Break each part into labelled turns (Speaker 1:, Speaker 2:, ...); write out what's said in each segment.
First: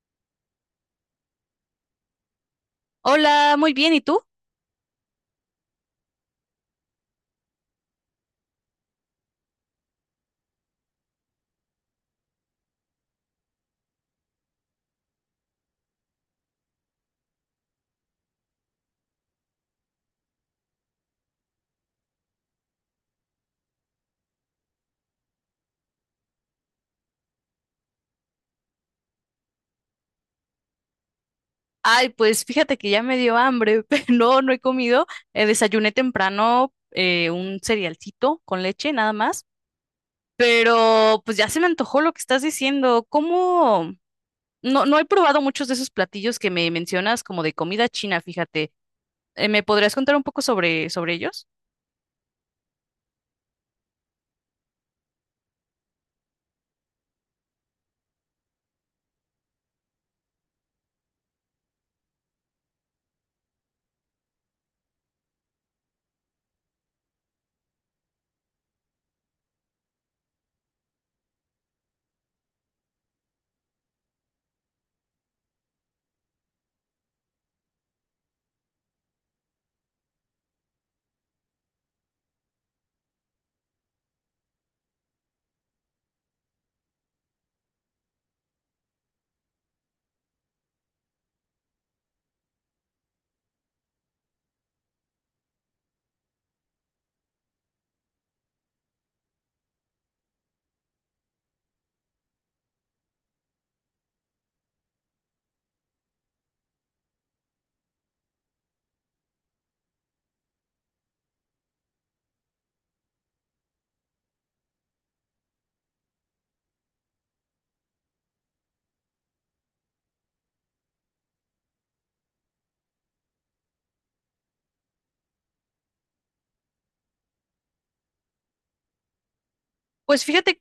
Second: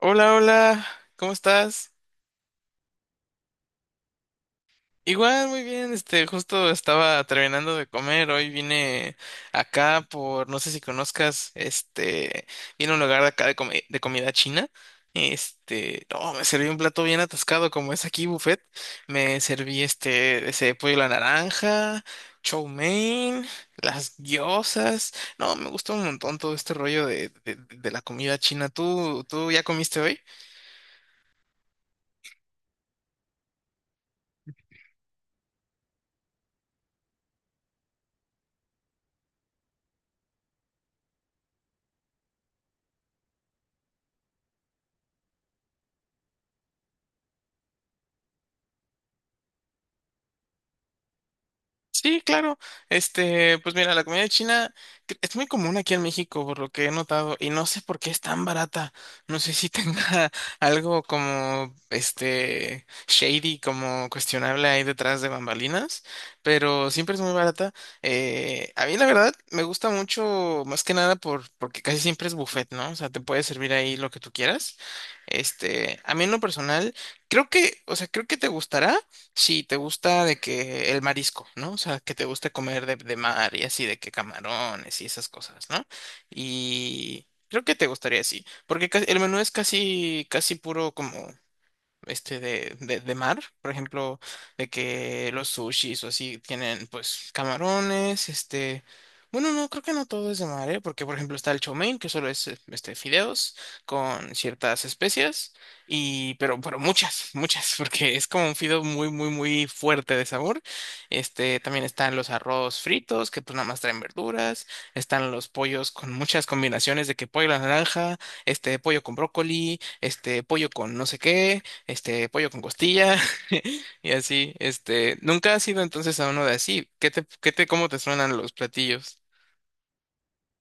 Speaker 1: Hola, hola, ¿cómo estás?
Speaker 2: Hola, muy bien, ¿y tú?
Speaker 1: Igual, muy bien, justo estaba terminando de comer. Hoy vine acá por, no sé si conozcas, vine a un lugar de acá de, de comida china. No, me serví un plato bien atascado, como es aquí buffet. Me serví ese pollo a la naranja, chow mein, las gyozas. No, me gusta un montón todo este rollo de la comida china. Tú ya comiste hoy?
Speaker 2: Ay, pues fíjate que ya me dio hambre, pero no, no he comido. Desayuné temprano un cerealcito con leche, nada más. Pero pues ya se me antojó lo que estás diciendo. ¿Cómo? No, no he probado muchos de esos platillos que me mencionas como de comida china, fíjate. ¿Me podrías contar un poco sobre ellos?
Speaker 1: Sí, claro. Pues mira, la comida china es muy común aquí en México, por lo que he notado, y no sé por qué es tan barata. No sé si tenga algo como, shady, como cuestionable ahí detrás de bambalinas, pero siempre es muy barata. A mí la verdad me gusta mucho, más que nada porque casi siempre es buffet, ¿no? O sea, te puede servir ahí lo que tú quieras. A mí en lo personal, creo que, o sea, creo que te gustará. Sí, te gusta de que el marisco, ¿no? O sea, que te gusta comer de mar y así, de que camarones y esas cosas, ¿no? Y creo que te gustaría así, porque el menú es casi, casi puro como de mar, por ejemplo, de que los sushis o así tienen pues camarones. Bueno, no, creo que no todo es de mar, ¿eh? Porque por ejemplo está el chow mein, que solo es fideos con ciertas especias, y pero muchas, muchas, porque es como un fideo muy muy muy fuerte de sabor. También están los arroz fritos, que pues nada más traen verduras. Están los pollos con muchas combinaciones de que pollo a la naranja, este pollo con brócoli, este pollo con no sé qué, pollo con costilla. Y así. Nunca has ido entonces a uno de así. ¿Cómo te suenan los platillos?
Speaker 2: Pues fíjate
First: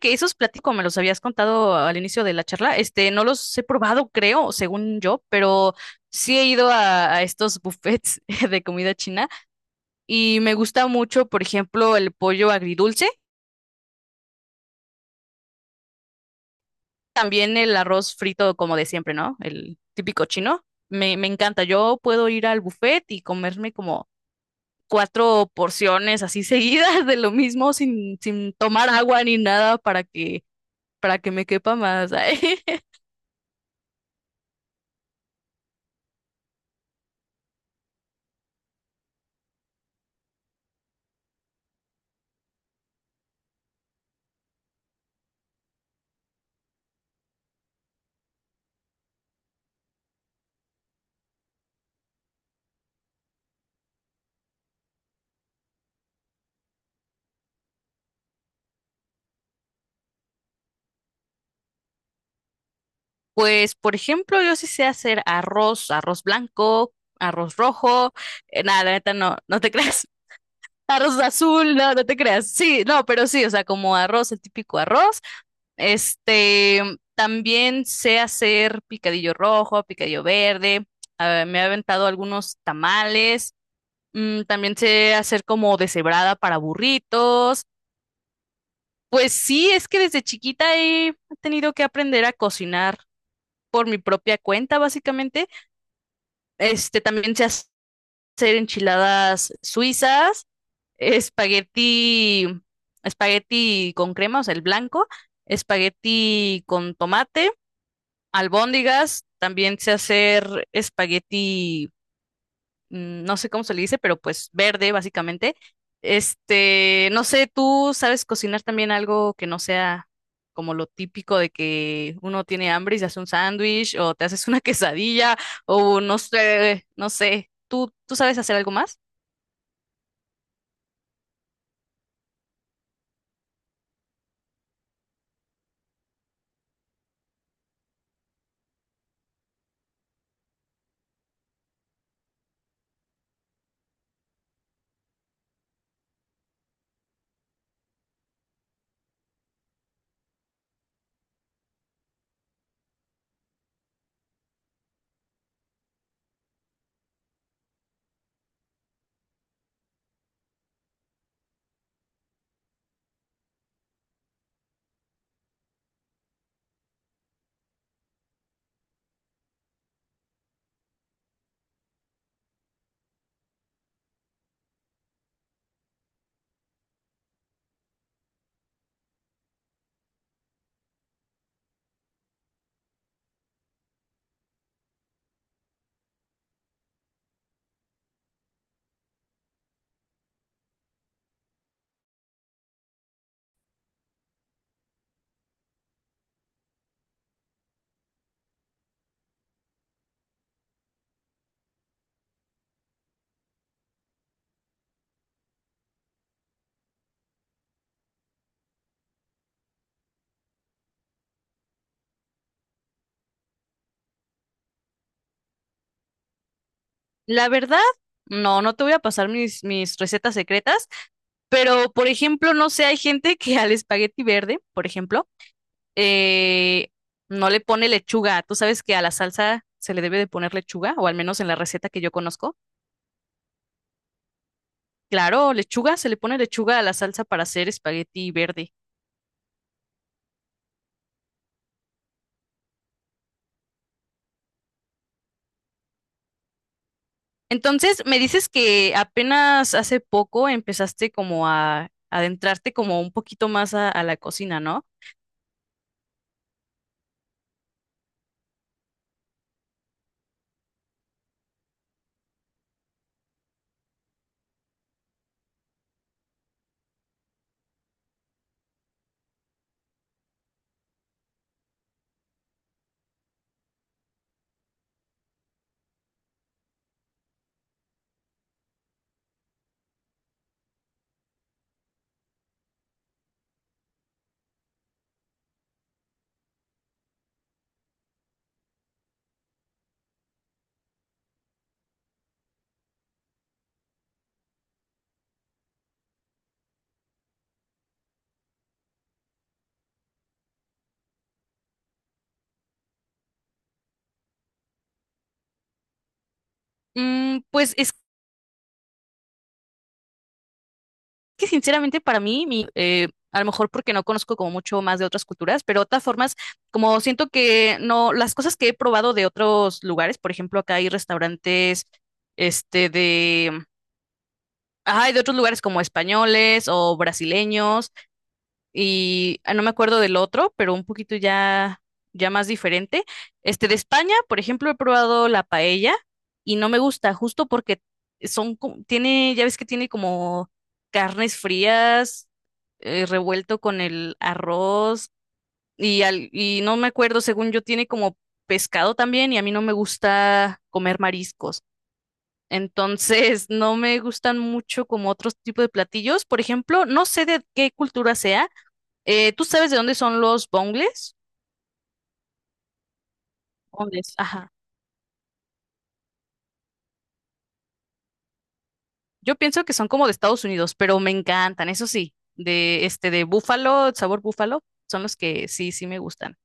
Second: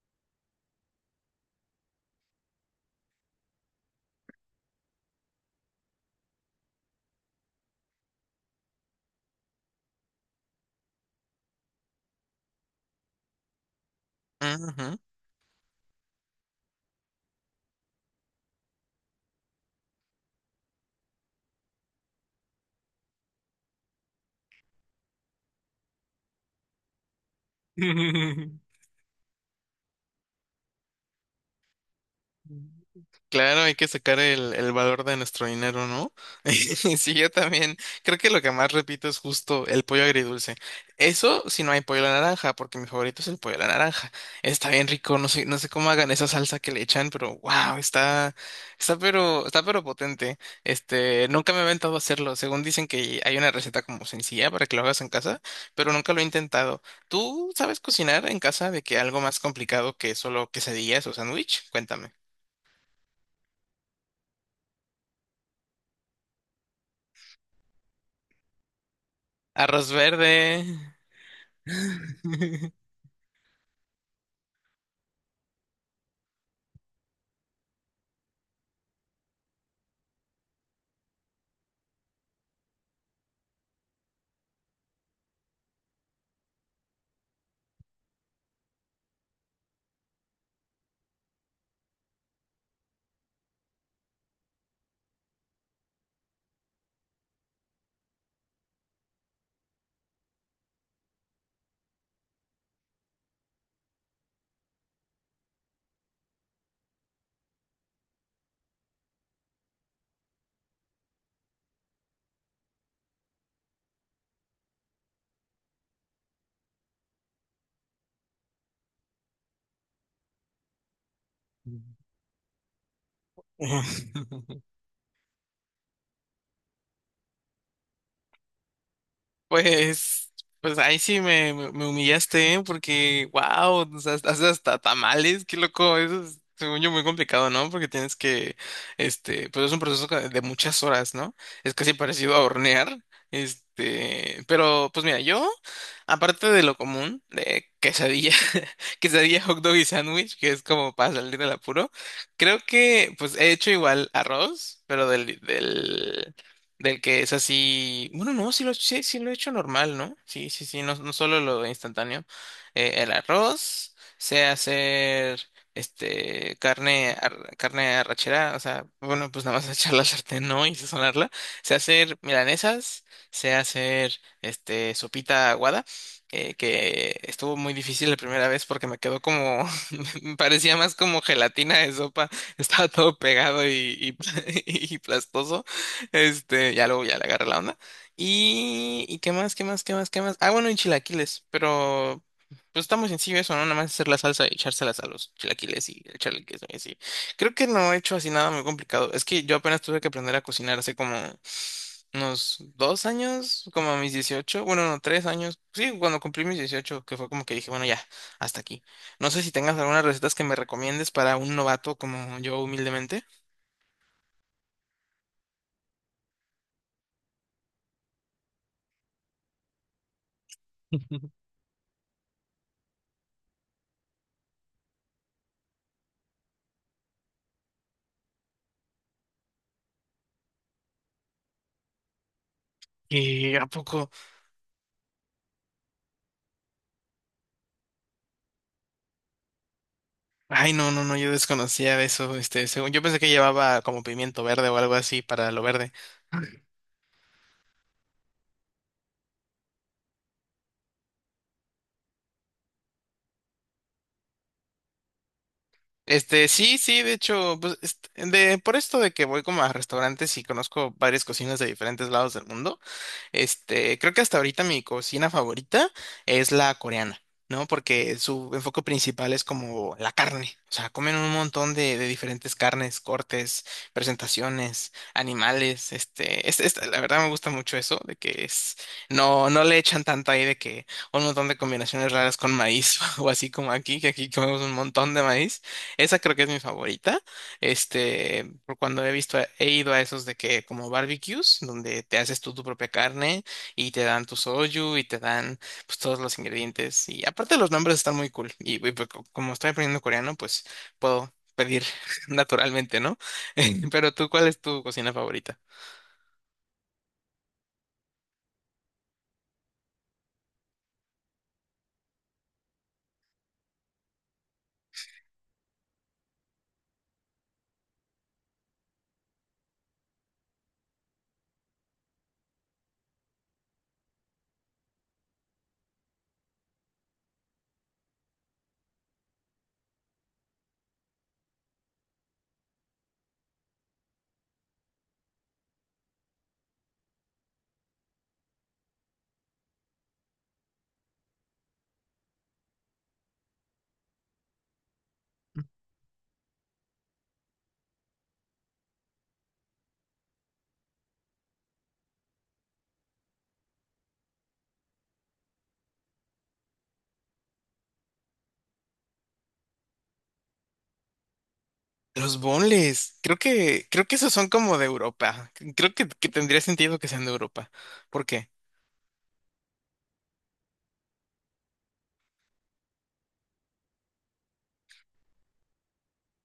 Speaker 2: que esos platillos, como me los habías contado al inicio de la charla, este, no los he probado, creo, según yo, pero sí he ido a estos buffets de comida china y me gusta mucho, por ejemplo, el pollo agridulce,
Speaker 1: Ujú.
Speaker 2: también el arroz frito como de siempre, ¿no? El típico chino. Me encanta. Yo puedo ir al buffet y comerme como cuatro porciones así seguidas de lo mismo sin tomar agua ni nada para para que me quepa más. Ay.
Speaker 1: Claro, hay que sacar el valor de nuestro dinero, ¿no? Sí, yo también. Creo que lo que más repito es justo el pollo agridulce. Eso si no hay pollo a la naranja, porque mi favorito es el pollo a la naranja. Está bien rico, no sé, no sé cómo hagan esa salsa que le echan, pero wow, está pero potente. Nunca me he aventado a hacerlo. Según dicen que hay una receta como sencilla para que lo hagas en casa, pero nunca lo he intentado. ¿Tú sabes cocinar en casa de que algo más complicado que solo quesadillas o sándwich? Cuéntame.
Speaker 2: Pues, por ejemplo, yo sí sé hacer arroz blanco, arroz rojo, nada, la neta no, no te
Speaker 1: Arroz
Speaker 2: creas.
Speaker 1: verde.
Speaker 2: Arroz azul, no, no te creas. Sí, no, pero sí, o sea, como arroz, el típico arroz. Este, también sé hacer picadillo rojo, picadillo verde. Ah, me he aventado algunos tamales. Mm, también sé hacer como deshebrada para burritos. Pues sí, es que desde chiquita he tenido que aprender a cocinar por mi propia cuenta, básicamente. Este, también sé hacer enchiladas suizas, espagueti, espagueti con crema, o sea, el blanco, espagueti con tomate, albóndigas, también sé hacer espagueti mm, no sé cómo se le dice, pero pues verde, básicamente. Este, no sé, ¿tú sabes cocinar también algo que no sea como lo típico de que uno tiene hambre y se hace un sándwich o te haces una quesadilla o no sé, no sé. ¿Tú sabes hacer algo más?
Speaker 1: Pues, pues ahí sí me humillaste, ¿eh? Porque, wow, haces hasta tamales, qué loco, eso es, según yo, muy complicado, ¿no? Porque tienes que, pues es un proceso de muchas horas, ¿no? Es casi parecido a hornear. Pues mira, yo, aparte de lo común, de quesadilla, quesadilla, hot dog y sándwich, que es como para salir del apuro, creo que, pues he hecho igual arroz, pero del que es así. Bueno, no, sí lo he hecho normal, ¿no? Sí, sí, sí, no, no solo lo instantáneo. El arroz, sé hacer carne, carne arrachera, o sea, bueno, pues nada más echar la sartén, ¿no? Y sazonarla. Sé hacer milanesas. Sé hacer sopita aguada, que estuvo muy difícil la primera vez porque me quedó como, me parecía más como gelatina de sopa, estaba todo pegado y y plastoso. Ya luego ya le agarré la onda. ¿Y qué más, qué más, qué más, qué más? Ah, bueno, y chilaquiles, pero pues está muy sencillo eso, ¿no? Nada más hacer la salsa y echárselas a los chilaquiles y echarle queso y así. Creo que no he hecho así nada muy complicado. Es que yo apenas tuve que aprender a cocinar hace como unos 2 años, como a mis 18, bueno, no, 3 años. Sí, cuando cumplí mis 18 que fue como que dije, bueno, ya, hasta aquí. No sé si tengas algunas recetas que me recomiendes para un novato como yo humildemente.
Speaker 2: La verdad, no, no te voy a pasar mis recetas secretas, pero por ejemplo, no sé, hay gente que al espagueti verde, por ejemplo, eh, no le pone lechuga. ¿Tú sabes que a la salsa se le debe de poner lechuga? O al menos en la receta que yo conozco.
Speaker 1: ¿Y a poco?
Speaker 2: Claro, lechuga, se le pone lechuga a la salsa para hacer espagueti verde.
Speaker 1: Ay, no, no, no, yo desconocía eso, según, yo pensé que llevaba como pimiento verde o algo así para lo verde.
Speaker 2: Entonces, me dices que apenas hace poco empezaste como a adentrarte como un poquito más a la cocina, ¿no?
Speaker 1: Sí, sí, de hecho, pues, por esto de que voy como a restaurantes y conozco varias cocinas de diferentes lados del mundo. Creo que hasta ahorita mi cocina favorita es la coreana, ¿no? Porque su enfoque principal es como la carne. O sea, comen un montón de diferentes carnes, cortes, presentaciones, animales. La verdad me gusta mucho eso, de que es, no, no le echan tanto ahí de que un montón de combinaciones raras con maíz o así como aquí, que aquí comemos un montón de maíz. Esa creo que es mi favorita. Por cuando he visto, he ido a esos de que como barbecues, donde te haces tú tu propia carne y te dan tu soyu y te dan pues todos los ingredientes. Y aparte los nombres están muy cool. Pues, como estoy aprendiendo coreano, pues puedo pedir naturalmente, ¿no? Pero tú, ¿cuál es tu cocina favorita?
Speaker 2: Mm, pues es que sinceramente para mí, mi, a lo mejor porque no conozco como mucho más de otras culturas, pero otras formas, como siento que no, las cosas que he probado de otros lugares, por ejemplo, acá hay restaurantes, este, de, ay, de otros lugares como españoles o brasileños y ah, no me acuerdo del otro, pero un poquito ya, ya más diferente. Este de España, por ejemplo, he probado la paella y no me gusta, justo porque son, tiene, ya ves que tiene como carnes frías, revuelto con el arroz y no me acuerdo, según yo, tiene como pescado también y a mí no me gusta comer mariscos. Entonces, no me gustan mucho como otros tipos de platillos. Por ejemplo, no sé de qué cultura sea, ¿tú sabes de dónde son los bongles?
Speaker 1: Los bonles, creo que
Speaker 2: Bongles,
Speaker 1: esos son
Speaker 2: ajá.
Speaker 1: como de Europa. Creo que tendría sentido que sean de Europa. ¿Por qué?
Speaker 2: Yo pienso que son como de Estados Unidos, pero me encantan, eso sí, de este de búfalo, sabor búfalo, son los que sí, sí me gustan.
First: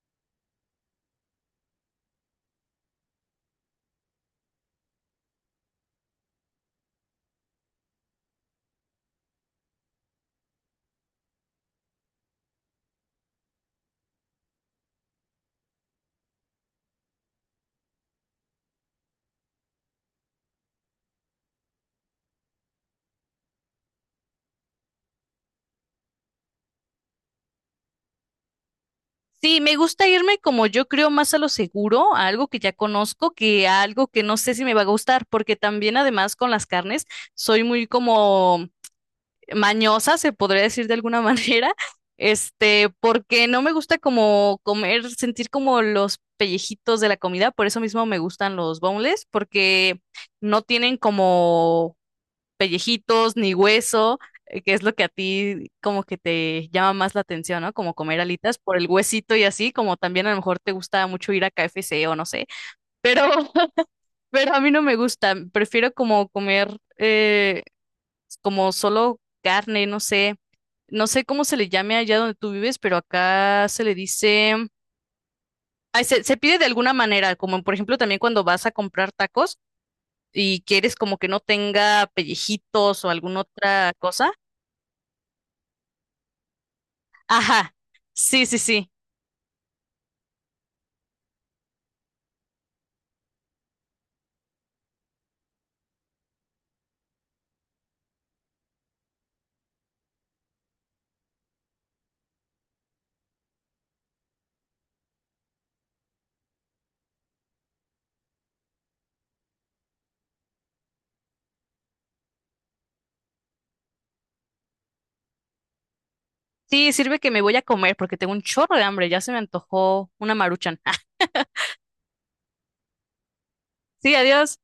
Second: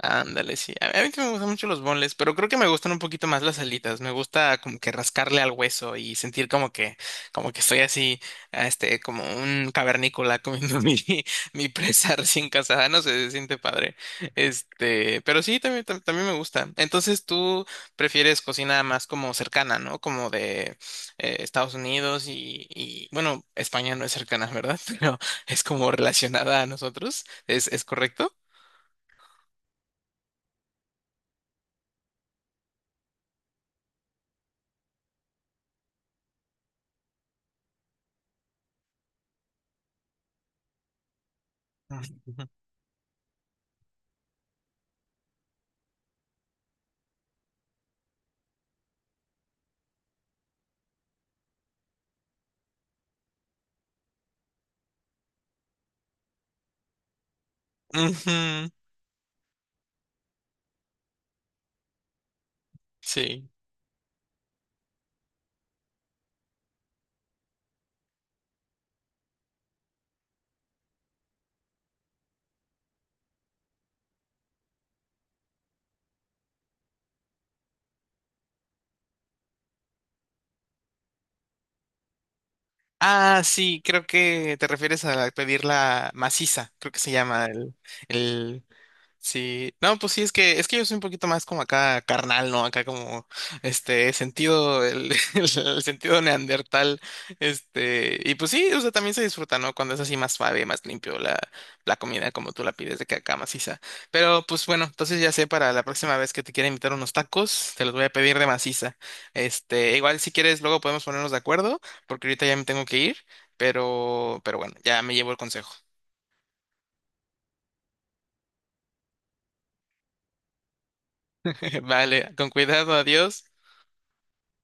Speaker 1: Ándale, sí. A mí también me gustan mucho los boneless, pero creo que me gustan un poquito más las alitas. Me gusta como que rascarle al hueso y sentir como que estoy así, como un cavernícola comiendo mi presa recién casada. No sé, se siente padre. Pero sí, también, también me gusta. Entonces tú prefieres cocina más como cercana, ¿no? Como de Estados Unidos bueno, España no es cercana, ¿verdad? Pero es como relacionada a nosotros. ¿Es correcto?
Speaker 2: Sí, me gusta irme como yo creo más a lo seguro, a algo que ya conozco, que a algo que no sé si me va a gustar, porque también además con las carnes soy muy como mañosa, se podría decir de alguna manera, este, porque no me gusta como comer, sentir como los pellejitos de la comida, por eso mismo me gustan los boneless, porque no tienen como pellejitos ni hueso, que es lo que a ti como que te llama más la atención, ¿no? Como comer alitas
Speaker 1: Ujú,
Speaker 2: por el huesito y así, como también a lo mejor te gusta mucho ir a KFC o no sé, pero,
Speaker 1: sí.
Speaker 2: pero a mí no me gusta, prefiero como comer como solo carne, no sé, no sé cómo se le llame allá donde tú vives, pero acá se le dice, ay, se pide de alguna manera, como por ejemplo también cuando vas a comprar tacos y quieres como que no tenga pellejitos o alguna
Speaker 1: Ah, sí,
Speaker 2: otra
Speaker 1: creo
Speaker 2: cosa.
Speaker 1: que te refieres a pedir la maciza, creo que se llama el,
Speaker 2: Ajá, sí, sí,
Speaker 1: el.
Speaker 2: sí.
Speaker 1: Sí, no, pues sí, es que yo soy un poquito más como acá carnal, ¿no? Acá como sentido, el, el sentido neandertal. Y pues sí, o sea, también se disfruta, ¿no? Cuando es así más suave, más limpio la comida como tú la pides de que acá maciza. Pero pues bueno, entonces ya sé, para la próxima vez que te quiera invitar unos tacos, te los voy a pedir de maciza. Igual si quieres, luego podemos ponernos de acuerdo, porque ahorita ya me tengo que ir, pero bueno, ya me llevo el consejo.
Speaker 2: Sí, sirve que me voy a comer porque tengo un chorro de hambre, ya se me antojó una maruchan.
Speaker 1: Vale, con cuidado, adiós.
Speaker 2: Sí, adiós.